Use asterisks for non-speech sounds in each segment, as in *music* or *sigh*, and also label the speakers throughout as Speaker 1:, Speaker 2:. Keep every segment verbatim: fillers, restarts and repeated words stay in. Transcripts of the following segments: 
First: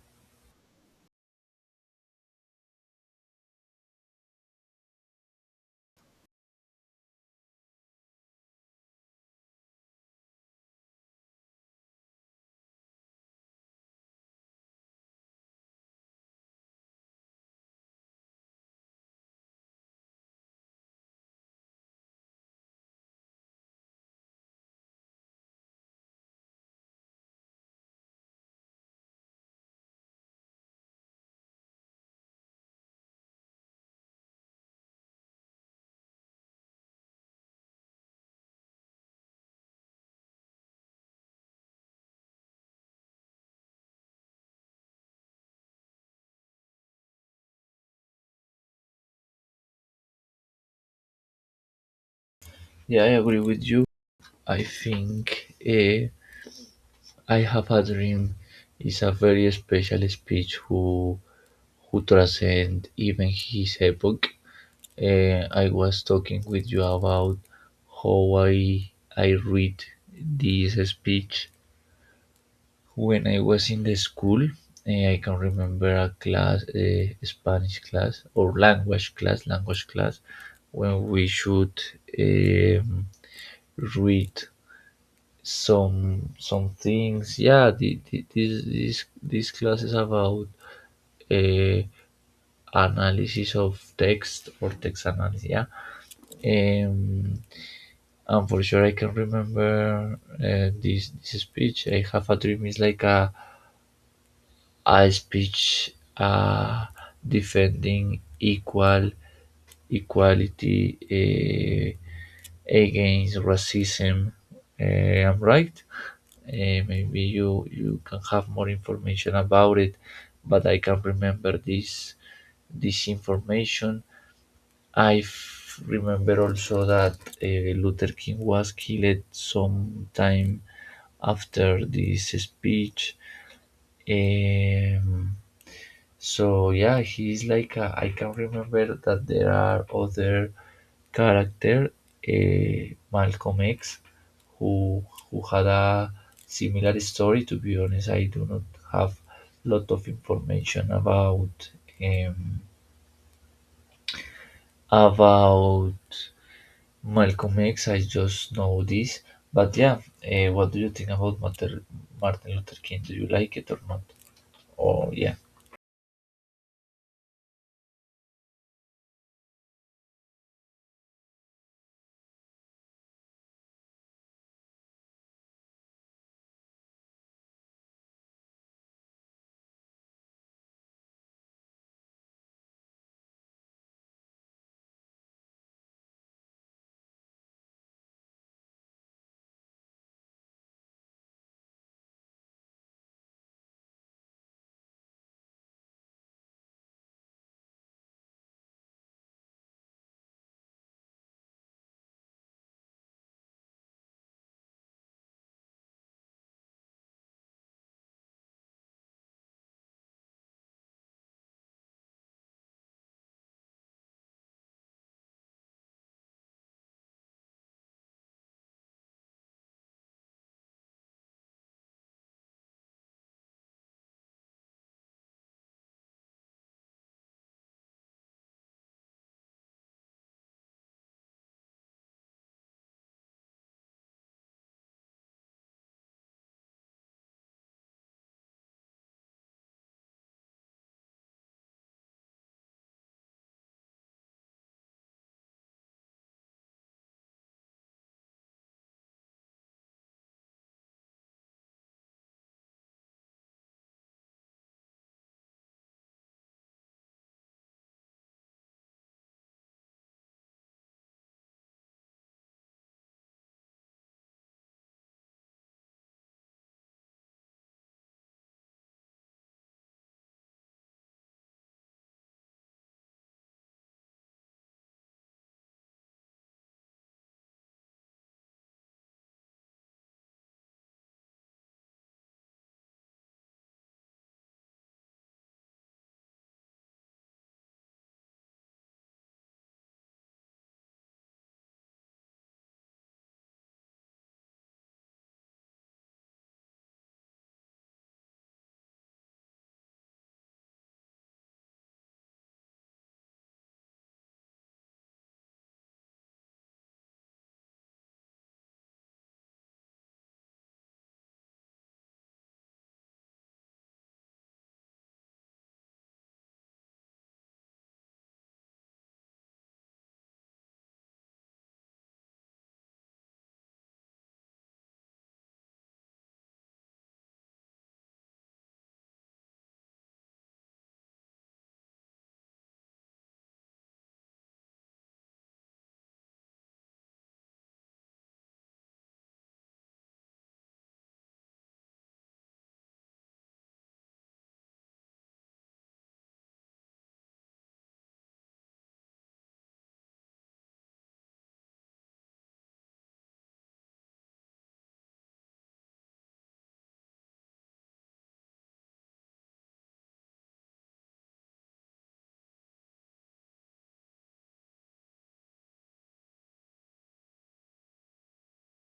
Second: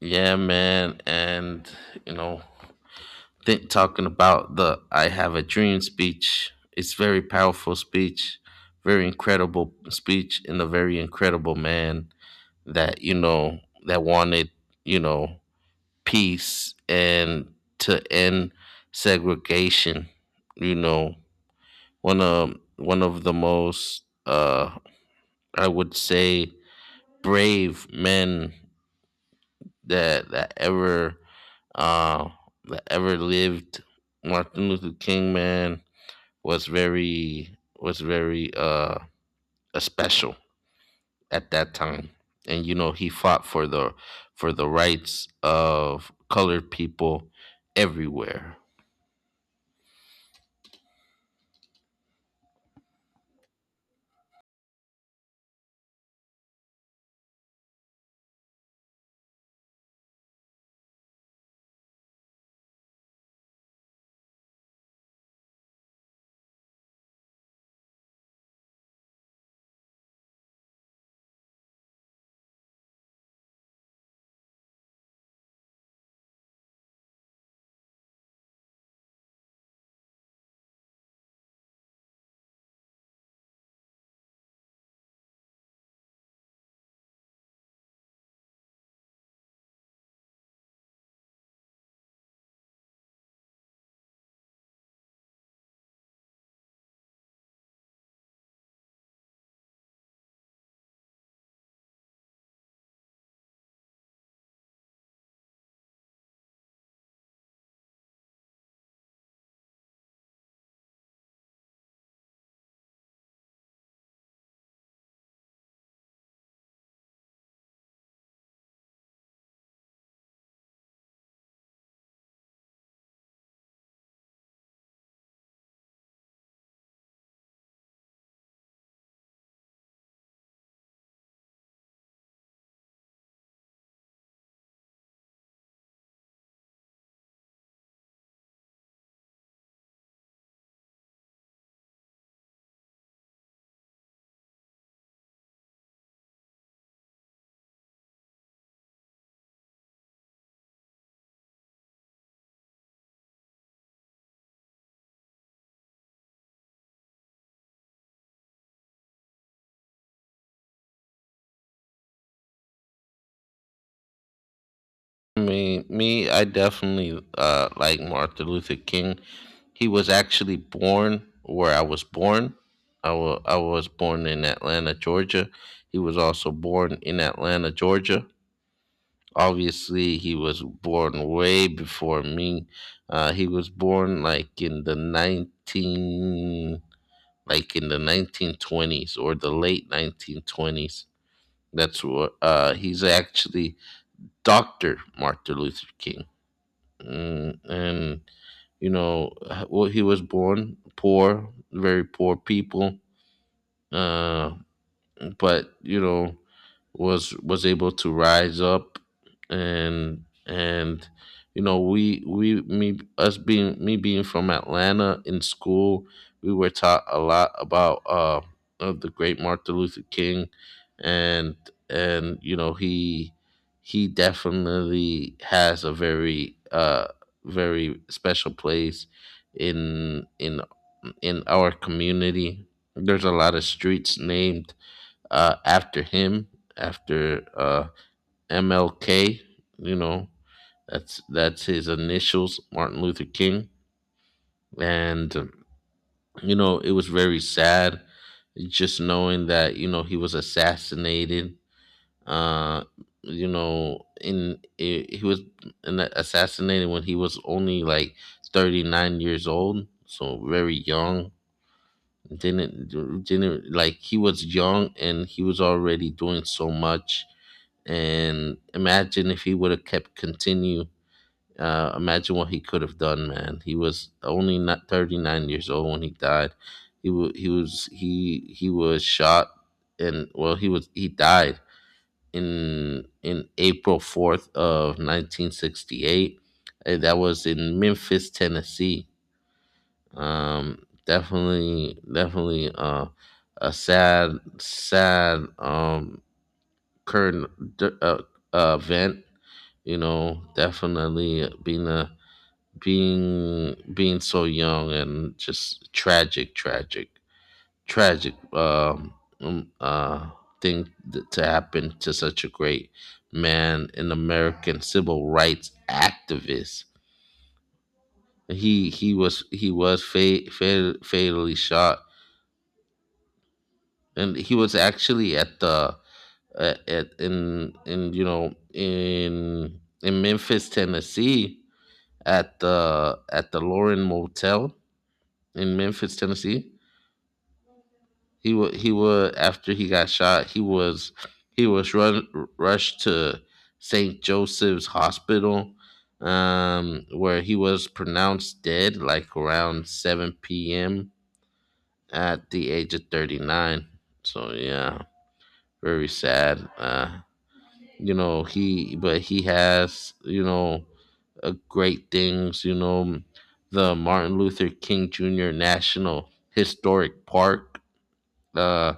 Speaker 1: Yeah, man. And, you know, think talking about the I Have a Dream speech, it's very powerful speech, very incredible speech, and a very incredible man that, you know, that wanted, you know, peace and to end segregation. You know, one of one of the most uh I would say brave men that that ever uh, that ever lived. Martin Luther King man was very was very uh special at that time, and you know he fought for the for the rights of colored people everywhere.
Speaker 2: Yeah, I agree with you. I think eh, I Have a Dream is a very special speech who who transcend even his epoch. Eh, I was talking with you about how I I read this speech when I was in the school. Eh, I can remember a class, a Spanish class or language class, language class, when we should um, read some some things. Yeah, the, the, this this this class is about uh, analysis of text or text analysis. Yeah, um, and for sure I can remember uh, this this speech. I have a dream is like a a speech uh, defending equal equality uh, against racism. Uh, I'm right. Uh, maybe you you can have more information about it, but I can remember this this information. I f- remember also that uh, Luther King was killed sometime after this speech. Um, so yeah, he's like a, I can remember that there are other character, uh, Malcolm X, who who had a similar story. To be honest, I do not have lot of information about um, about Malcolm X. I just know this. But yeah, uh, what do you think about Mater- Martin Luther King? Do you like it or not? Oh yeah,
Speaker 1: Me, me, I definitely uh, like Martin Luther King. He was actually born where I was born. I wa- I was born in Atlanta, Georgia. He was also born in Atlanta, Georgia. Obviously, he was born way before me. Uh, he was born like in the nineteen, like in the nineteen twenties or the late nineteen twenties. That's what uh, he's actually Doctor Martin Luther King. Mm, and you know, h- well, he was born poor, very poor people. Uh, but you know was was able to rise up and and you know we we me us being me being from Atlanta in school we were taught a lot about uh of the great Martin Luther King and and you know he he definitely has a very uh very special place in in in our community. There's a lot of streets named uh, after him, after uh, M L K. You know, that's that's his initials, Martin Luther King. And um, you know, it was very sad just knowing that you know he was assassinated. Uh, you know, in I he was in assassinated when he was only like thirty nine years old, so very young. Didn't didn't like he was young and he was already doing so much, and imagine if he would have kept continue. Uh imagine what he could have done, man. He was only not thirty nine years old when he died. He was he was he he was shot, and well he was he died in in april fourth of nineteen sixty-eight, and that was in memphis tennessee. Um, definitely definitely uh a sad sad um current d- uh, uh, event, you know. Definitely being a being being so young, and just tragic tragic tragic um um, uh thing th- to happen to such a great man, an american civil rights activist. He he was he was fa- fa- fatally shot, and he was actually at the uh, at in in you know, in in memphis tennessee at the at the Lauren Motel in Memphis, Tennessee. He wa he was, after he got shot, he was he was run rushed to saint Joseph's Hospital, um, where he was pronounced dead like around seven p m at the age of thirty nine. So yeah, very sad. Uh, you know he, but he has, you know, uh, great things. You know, the Martin Luther King Junior National Historic Park uh,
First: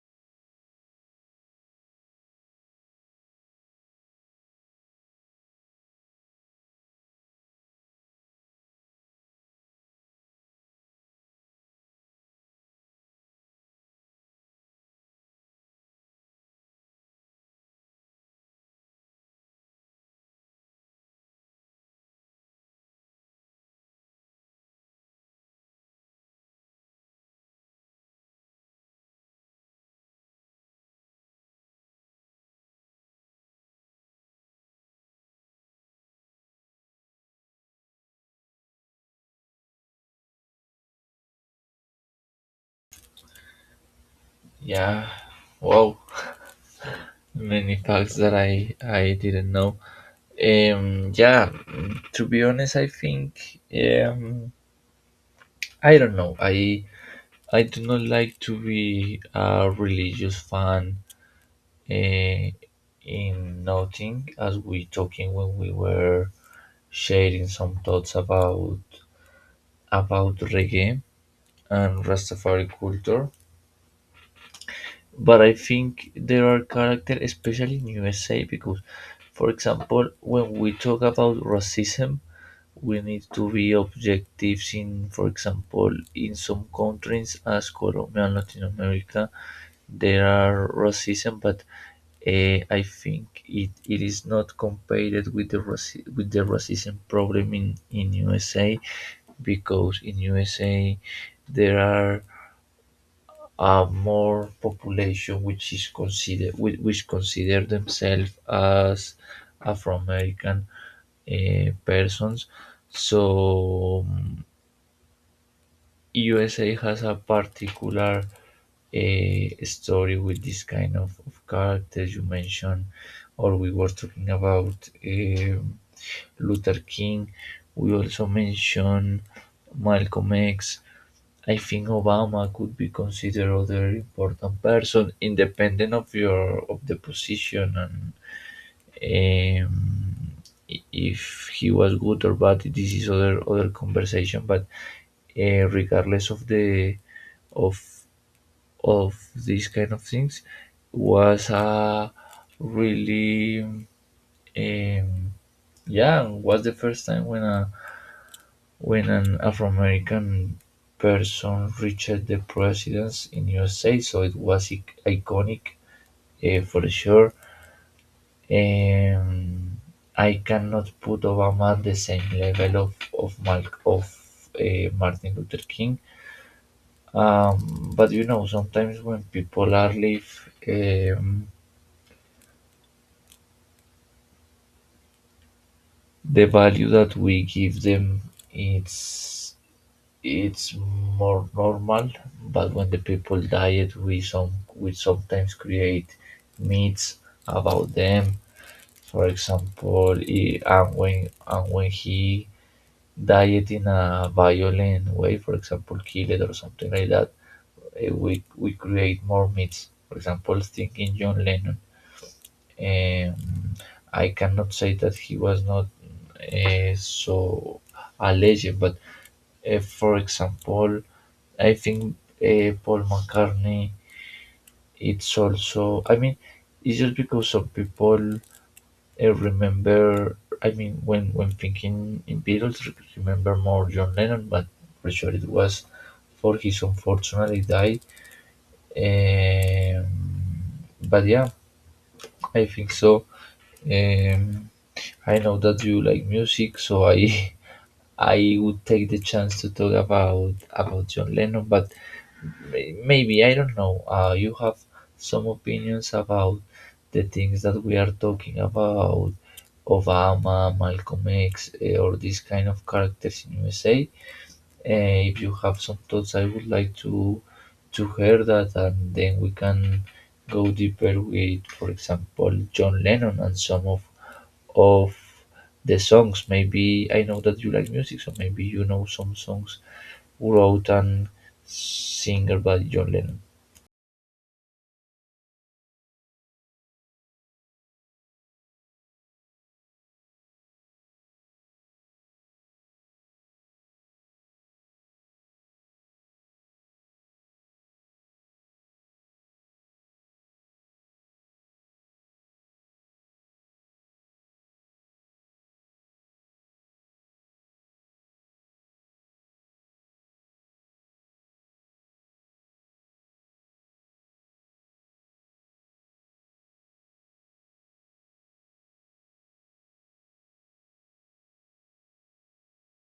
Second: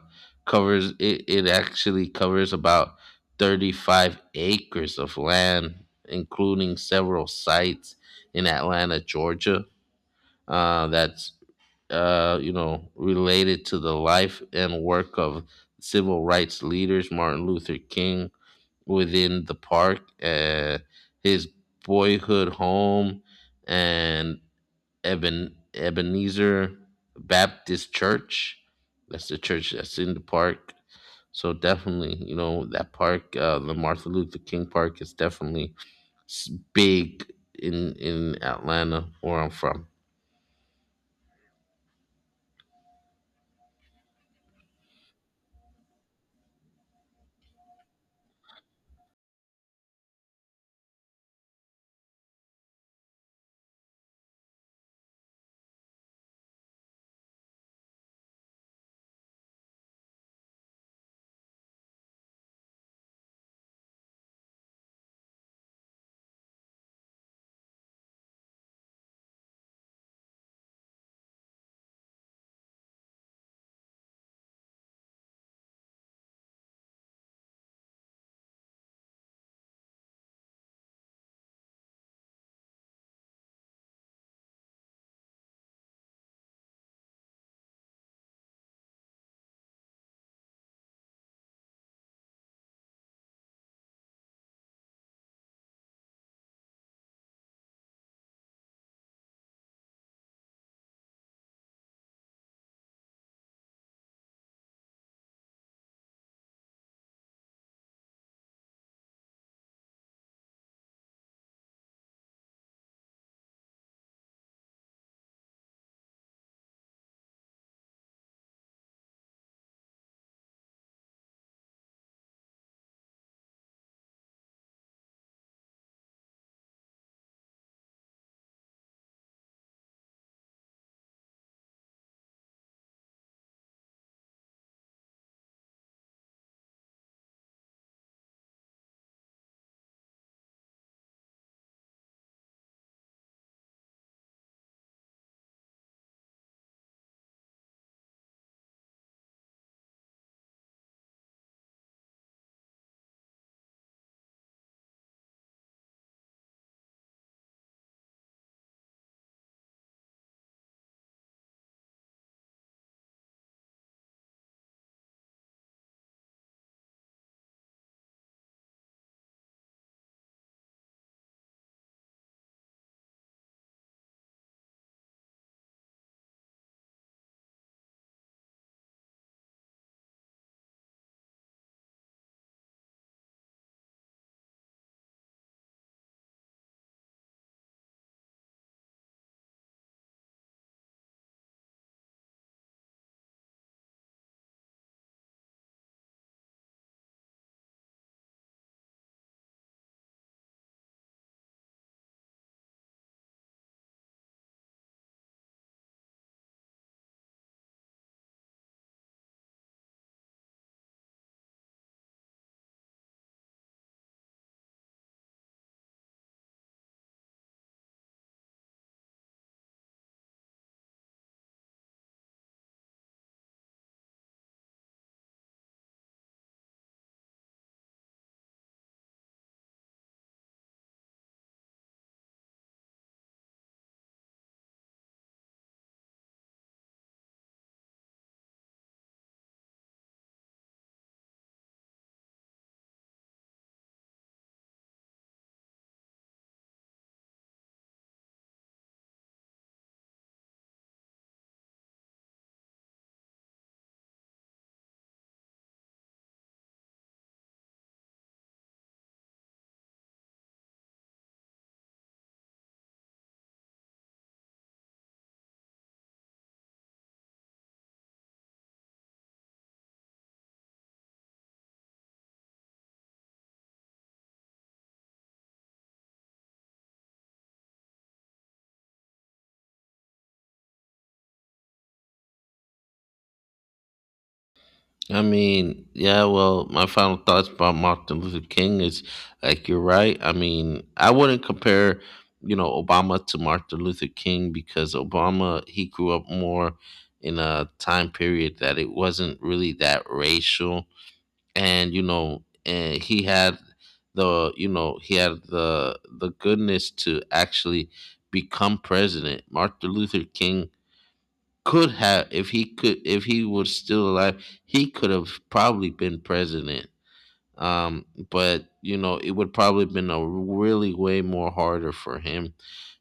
Speaker 1: covers it. It actually covers about thirty-five acres of land, including several sites in Atlanta, Georgia. Uh, that's uh, you know, related to the life and work of civil rights leaders Martin Luther King. Within the park, uh, his boyhood home, and Eben, Ebenezer Baptist Church. That's the church that's in the park. So definitely, you know, that park, uh, the Martin Luther King Park, is definitely s- big in in Atlanta, where I'm from.
Speaker 2: yeah. Wow, many facts that I I didn't know. Um, yeah, mm, to be honest, I think um, I don't know. I I do not like to be a religious fan uh, in nothing, as we talking when we were sharing some thoughts about about reggae and Rastafari culture. But I think there are characters, especially in U S A, because, for example, when we talk about racism, we need to be objective in, for example, in some countries as Colombia and Latin America, there are racism, but uh, I think it, it is not compared with the raci- with the racism problem in, in U S A because in U S A there are uh, more population which is consider which, which consider themselves as Afro American uh, persons. So U S A has a particular uh, story with this kind of, of characters you mentioned, or we were talking about um Luther King. We also mentioned Malcolm X. I think Obama could be considered other important person, independent of your of the position and um, i- if he was good or bad. This is other other conversation, but uh, regardless of the of of these kind of things was a really um, yeah, was the first time when a when an Afro American person reached the presidency in U S A. So it was ic- iconic uh, for sure. Um, I cannot put Obama at the same level of of Mal- of uh, Martin Luther King. Um, but you know, sometimes when people are live, um, the value that we give them, it's it's more normal. But when the people diet, we some we sometimes create myths about them. For example, i- and when and when he diet in a violent way, for example, kill it or something like that, eh, we we create more myths. For example, thinking John Lennon. Um, I cannot say that he was not uh, so a legend, but uh, for example, I think uh, Paul McCartney. It's also, I mean, it's just because some people uh, remember. I mean, when when thinking in Beatles, re- remember more John Lennon, but for sure it was for his unfortunately die. Um, but yeah, I think so. Um, I know that you like music, so I *laughs* I would take the chance to talk about about John Lennon, but may- maybe I don't know. Uh, you have some opinions about the things that we are talking about, Obama, Malcolm X, eh, or these kind of characters in U S A. Eh, if you have some thoughts, I would like to to hear that, and then we can go deeper with, for example, John Lennon and some of of the songs. Maybe I know that you like music, so maybe you know some songs wrote and singer by John Lennon.
Speaker 1: I mean, yeah, well, my final thoughts about Martin Luther King is like you're right. I mean, I wouldn't compare, you know, Obama to Martin Luther King, because Obama, he grew up more in a time period that it wasn't really that racial, and you know, and he had the, you know, he had the the goodness to actually become president. Martin Luther King could have, if he could if he was still alive, he could have probably been president. Um, but you know, it would probably been a really way more harder for him,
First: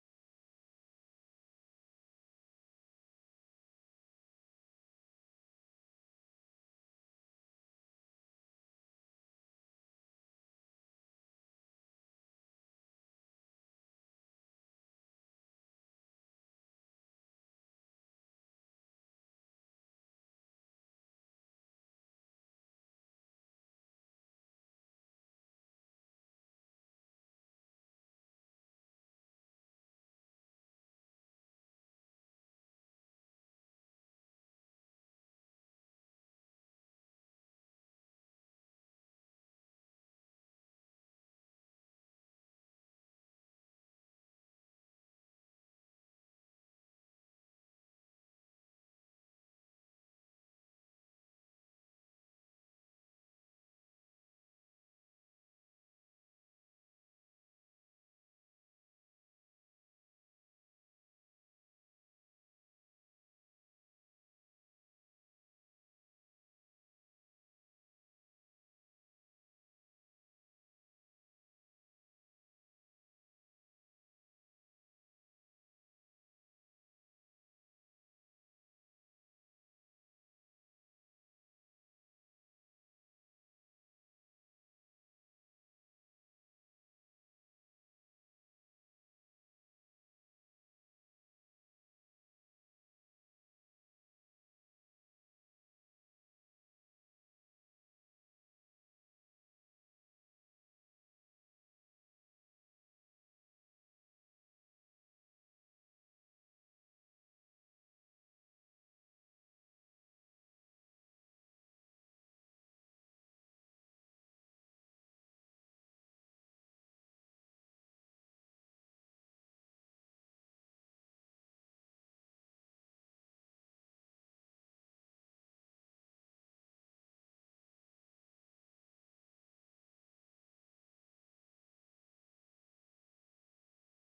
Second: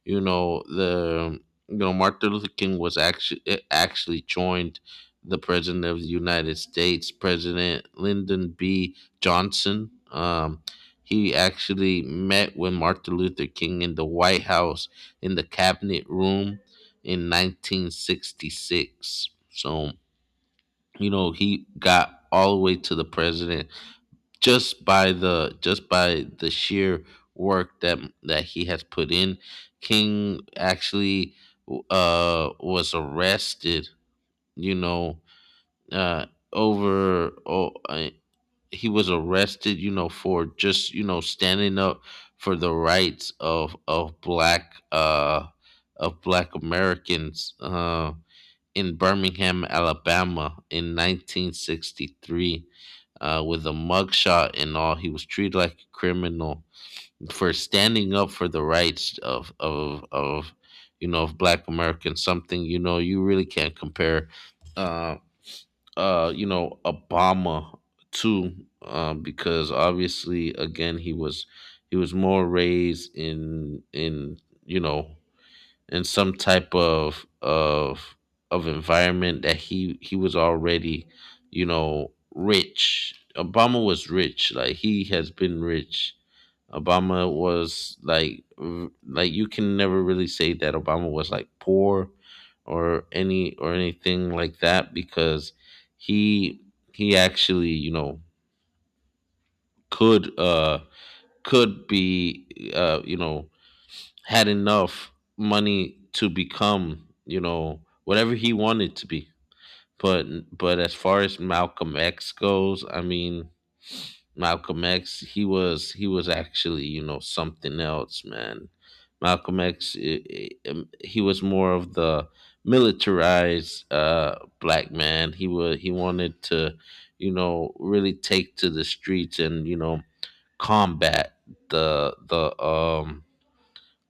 Speaker 1: you know. the you know martin luther king was actually actually joined the president of the united states, president lyndon b johnson. Um, he actually met with martin luther king in the white house in the cabinet room in nineteen sixty-six. So you know, he got all the way to the president, just by the just by the sheer work that that he has put in. King actually uh was arrested, you know, uh over oh, uh, he was arrested, you know, for just, you know, standing up for the rights of of black uh of black americans uh in Birmingham, Alabama in nineteen sixty-three, uh, with a mugshot and all. He was treated like a criminal for standing up for the rights of of of you know, of Black Americans. Something, you know, you really can't compare Uh, uh, you know, Obama to um, because obviously again he was he was more raised in in you know, in some type of of of environment that he he was already, you know, rich. Obama was rich, like he has been rich. Obama was like v- like you can never really say that Obama was like poor or any or anything like that, because he he actually, you know, could uh could be, uh you know, had enough money to become, you know, whatever he wanted to be. But but as far as Malcolm X goes, I mean, Malcolm X, he was he was actually, you know, something else, man. Malcolm X, i- i- um, he was more of the militarized uh, black man. He was he wanted to, you know, really take to the streets and you know, combat the the um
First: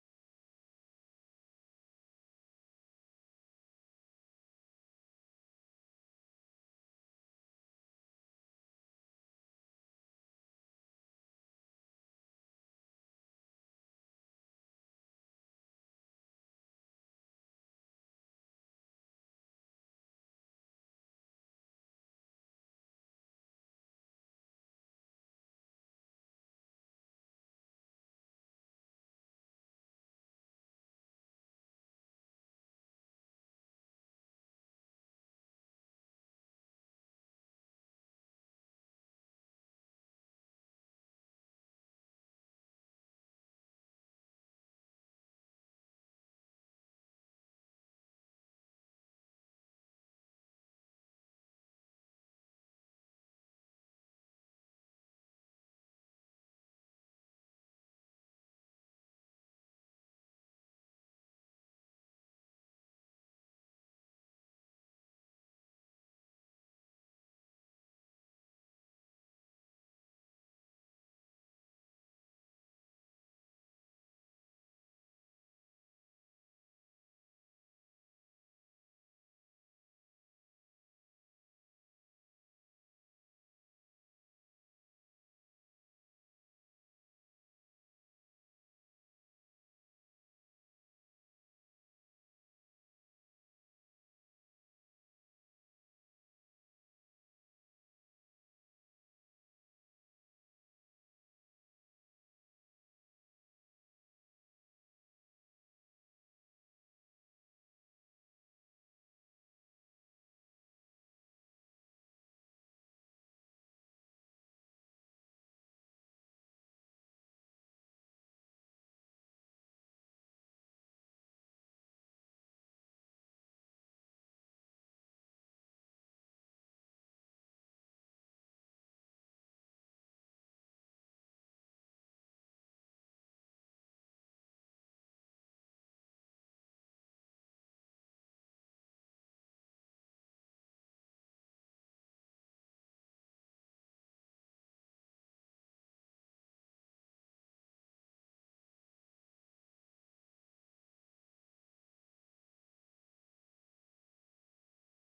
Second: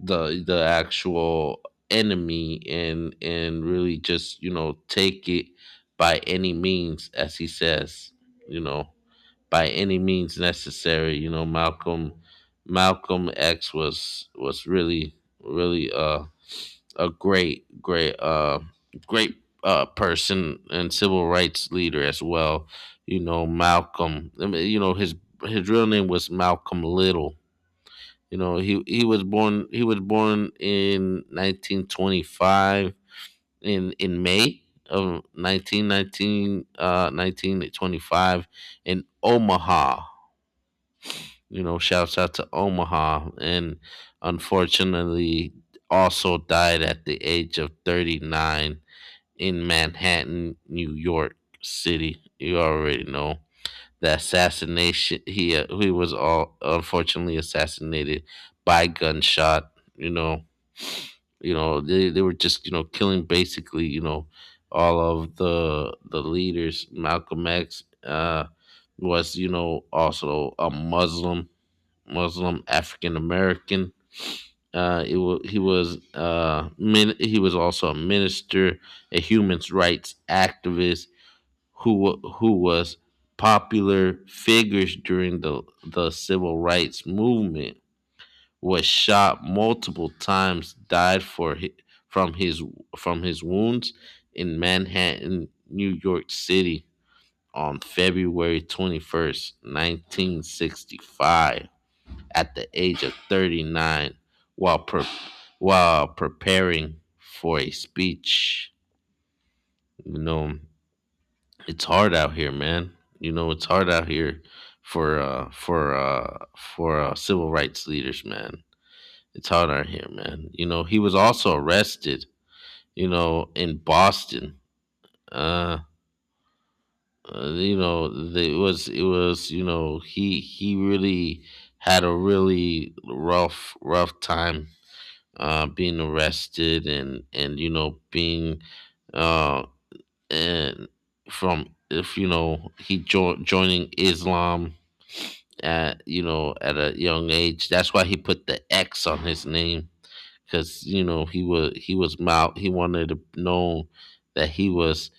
Speaker 1: the the actual enemy, and and really just, you know, take it by any means, as he says, you know, by any means necessary. You know, malcolm malcolm x was was really really uh a great great uh great uh person, and civil rights leader as well. You know, malcolm I mean, you know, his his real name was malcolm little. You know, he he was born, he was born in nineteen twenty-five in in May of nineteen nineteen uh nineteen twenty-five in Omaha. You know, shouts out to Omaha. And unfortunately also died at the age of thirty-nine in Manhattan, New York City. You already know the assassination. He uh, he was all unfortunately assassinated by gunshot. You know, you know they, they were just, you know, killing basically, you know, all of the the leaders. Malcolm X, uh was, you know, also a muslim, muslim african american. Uh it was He was uh min- he was also a minister, a human rights activist, who wa- who was popular figures during the the civil rights movement. Was shot multiple times, died for hi- from his from his wounds in Manhattan New York City on February twenty-first nineteen sixty-five at the age of thirty-nine, while pre- while preparing for a speech. You know, it's hard out here, man. You know, it's hard out here for uh for uh for uh, civil rights leaders, man. It's hard out here, man. You know, he was also arrested, you know, in Boston. Uh, uh, you know, the- it was it was, you know, he he really had a really rough rough time uh being arrested, and and you know being uh and from, if you know, he jo- joining Islam at, you know, at a young age. That's why he put the X on his name, because you know he was he was mild. He wanted to know that he was,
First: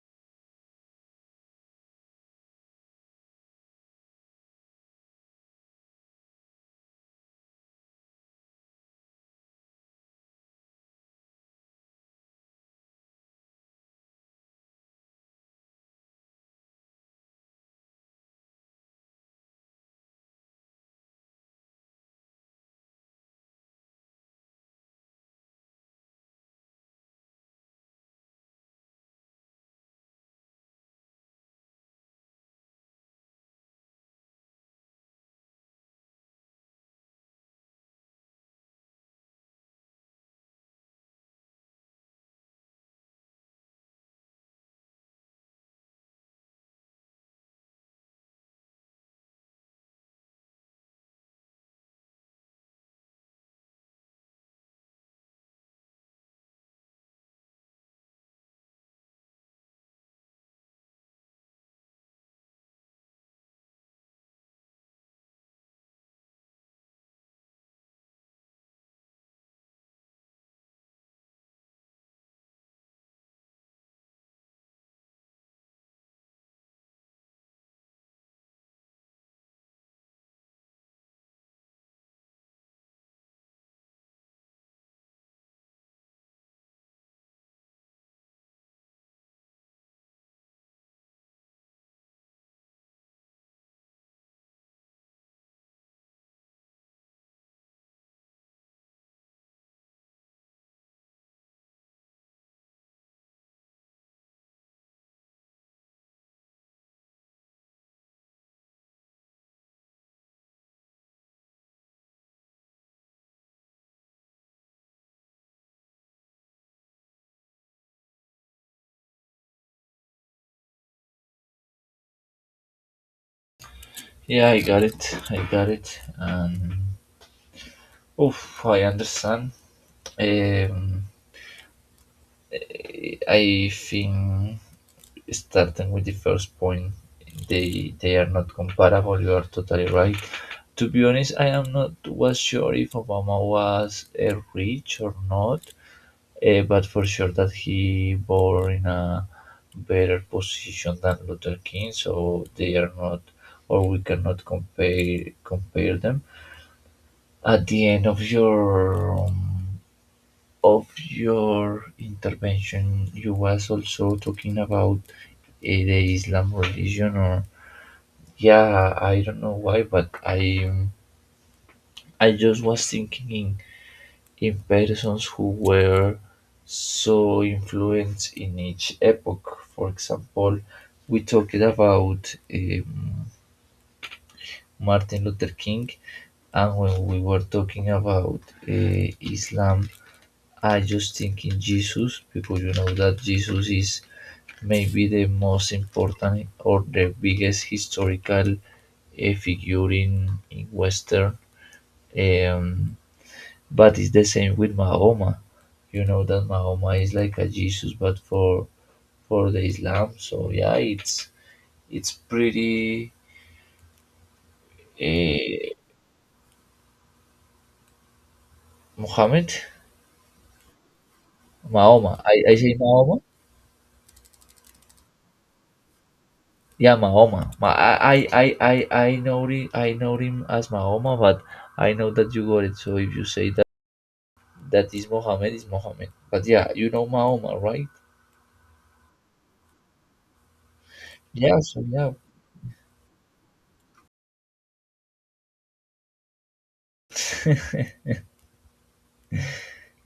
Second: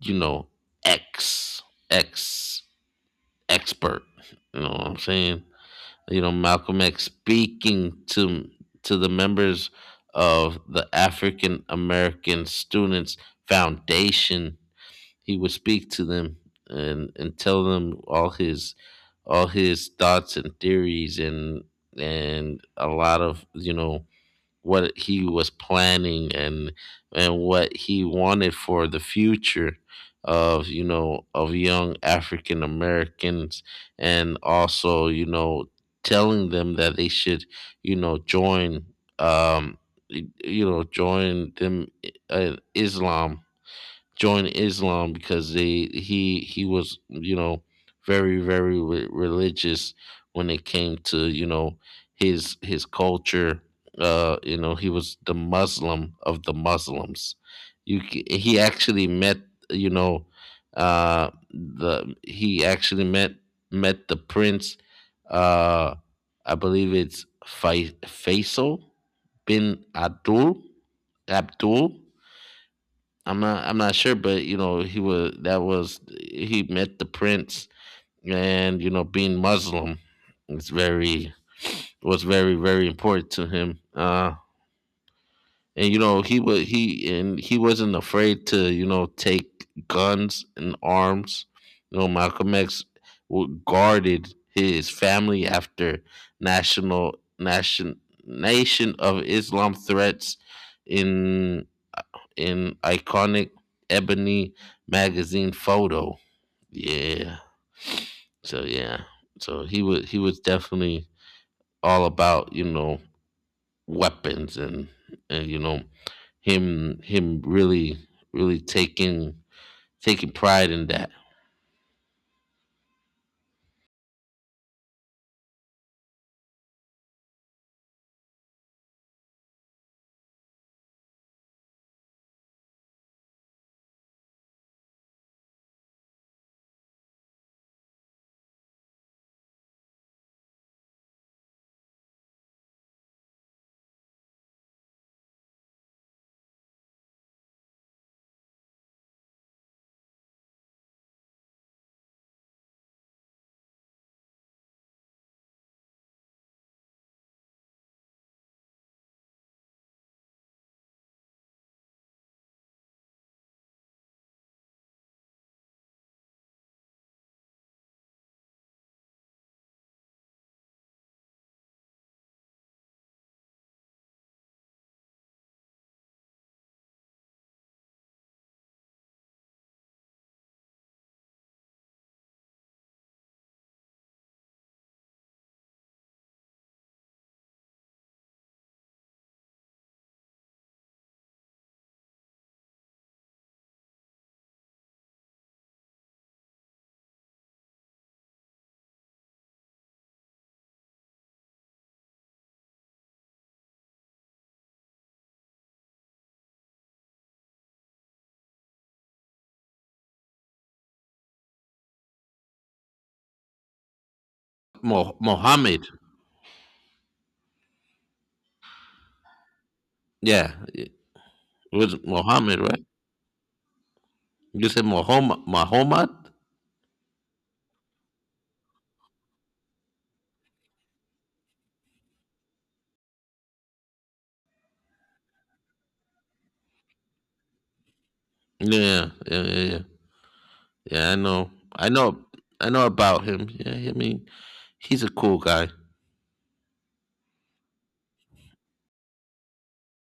Speaker 1: you know, X X expert. You know what I'm saying? You know, Malcolm X speaking to to the members of the African American Students Foundation, he would speak to them and and tell them all his all his thoughts and theories and and a lot of, you know, what he was planning, and and what he wanted for the future of, you know, of young African Americans. And also, you know, telling them that they should, you know, join, um you know, join them uh, Islam. Join Islam, because they he he was, you know, very very re- religious when it came to, you know, his his culture. Uh you know, he was the muslim of the muslims. You c- he actually met, you know, uh the he actually met met the prince. uh I believe it's Fai- faisal bin abdul abdul I'm not, I'm not sure, but you know, he was that was he met the prince. And you know, being Muslim, it's very was very, very important to him. Uh and You know, he was he and he wasn't afraid to, you know, take guns and arms. You know, Malcolm X w- guarded his family after national nation nation of Islam threats in in iconic ebony magazine photo. Yeah. So yeah. So he was, he was definitely all about, you know, weapons and and you know, him him really really taking taking pride in that.
Speaker 2: Yeah, I got it. I got it. And oof, I understand. Um, I think starting with the first point, they they are not comparable. You are totally right. To be honest, I am not was sure if Obama was uh, rich or not. Eh, but for sure that he bore in a better position than Luther King, so they are not, or we cannot compare compare them. At the end of your um, of your intervention, you was also talking about eh, the Islam religion, or yeah, I don't know why, but I I just was thinking in persons who were so influenced in each epoch. For example, we talked about um, Martin Luther King, and when we were talking about uh, Islam, I just think in Jesus because you know that Jesus is maybe the most important or the biggest historical a figure in, in Western um, but it's the same with Mahoma. You know that Mahoma is like a Jesus, but for for the Islam. So yeah, it's it's pretty
Speaker 1: Mo-
Speaker 2: uh,
Speaker 1: Mohammed.
Speaker 2: Muhammad.
Speaker 1: Yeah. It was
Speaker 2: Mahoma. I, I
Speaker 1: Mohammed,
Speaker 2: say
Speaker 1: right?
Speaker 2: Mahoma.
Speaker 1: You said Mohammed Muhammad?
Speaker 2: Yeah, Mahoma. Ma- I I I I I know him. I know him as Mahoma, but I know that you got it. So if you say that that is Mohammed, is Mohammed. But yeah, you know Mahoma, right?
Speaker 1: Yeah, yeah, yeah, yeah. Yeah, I know.
Speaker 2: Yeah. So
Speaker 1: I
Speaker 2: yeah,
Speaker 1: know I know about him. Yeah, I mean, he's a cool guy.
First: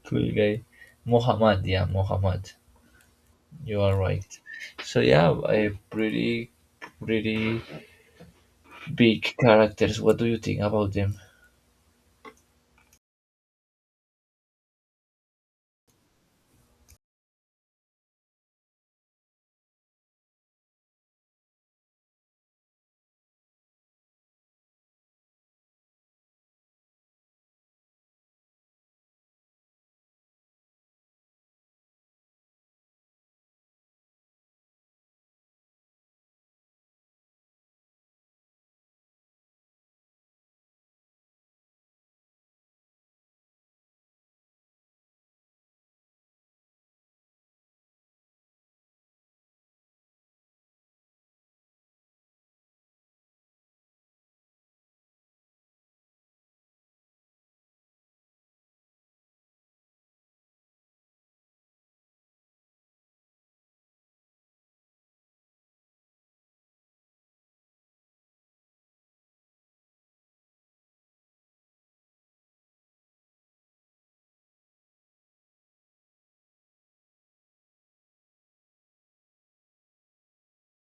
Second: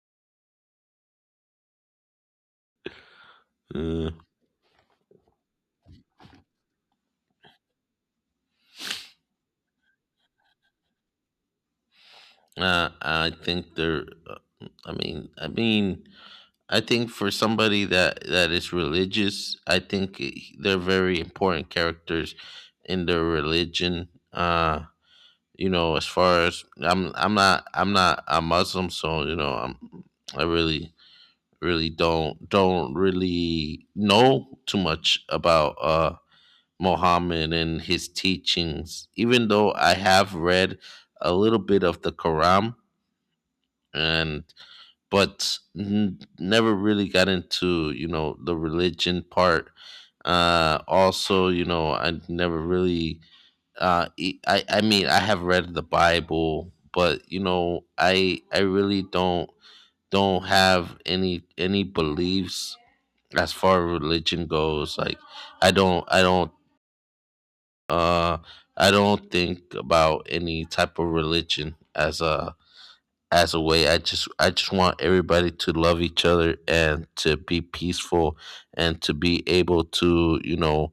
Speaker 2: cool guy. Muhammad. Yeah, Muhammad. You are
Speaker 1: Uh,
Speaker 2: right. So yeah, a pretty pretty big characters. What do you think about them?
Speaker 1: Uh, I think there. uh, I mean, I mean, I think for somebody that that is religious, I think i- they're very important characters in their religion. Uh, you know, as far as I'm, I'm not, I'm not a Muslim, so you know, I'm, I really, really don't, don't really know too much about uh Muhammad and his teachings. Even though I have read a little bit of the Quran and, but n- never really got into, you know, the religion part. Uh also, you know, I never really uh e- i I mean, I have read the bible, but you know, I i really don't don't have any any beliefs as far as religion goes. Like i don't I don't uh i don't think about any type of religion as a as a way. I just I just want everybody to love each other and to be peaceful, and to be able to, you know,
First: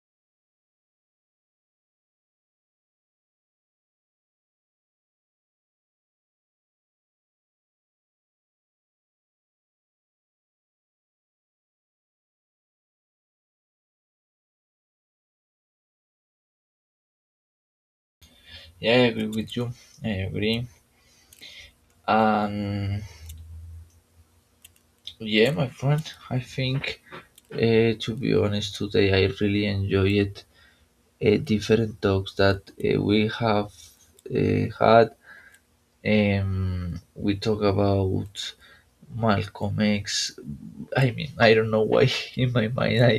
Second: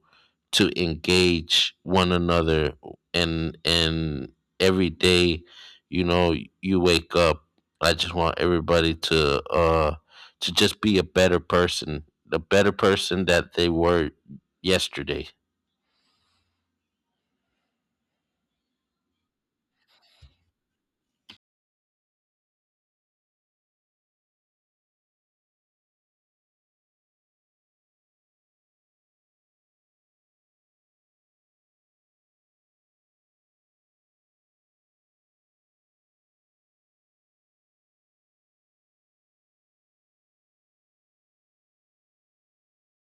Speaker 1: to engage one another, and and every day, you know, you wake up. I just want everybody to uh to just be a better person, the better person that they were yesterday.
Speaker 2: Yeah, I agree with you. I agree. Um, yeah, my friend. I think, uh, to be honest, today I really enjoyed uh, different talks that uh, we have uh, had. Um, we talk about Malcolm X. I mean, I don't know why *laughs* in my mind I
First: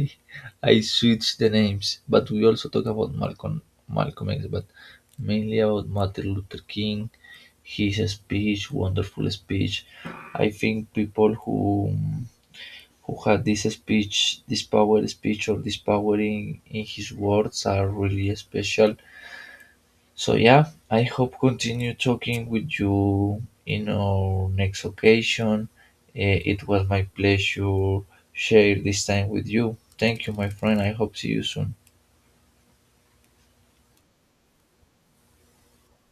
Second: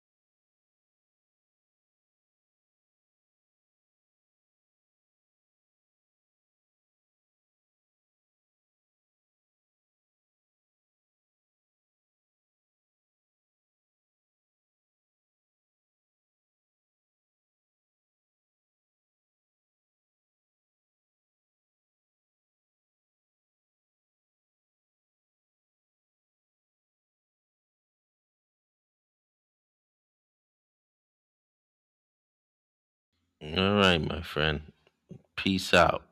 Speaker 2: I switched the names, but we also talk about Malcolm Malcolm X, but mainly about Martin Luther King, his speech, wonderful speech. I think people who who had this speech, this power speech or this power in, in his words are really special. So yeah, I hope continue talking with you in our next occasion. Eh, it was my pleasure share this time with you. Thank you, my friend. I hope see you soon.
Speaker 1: All right, my friend. Peace out.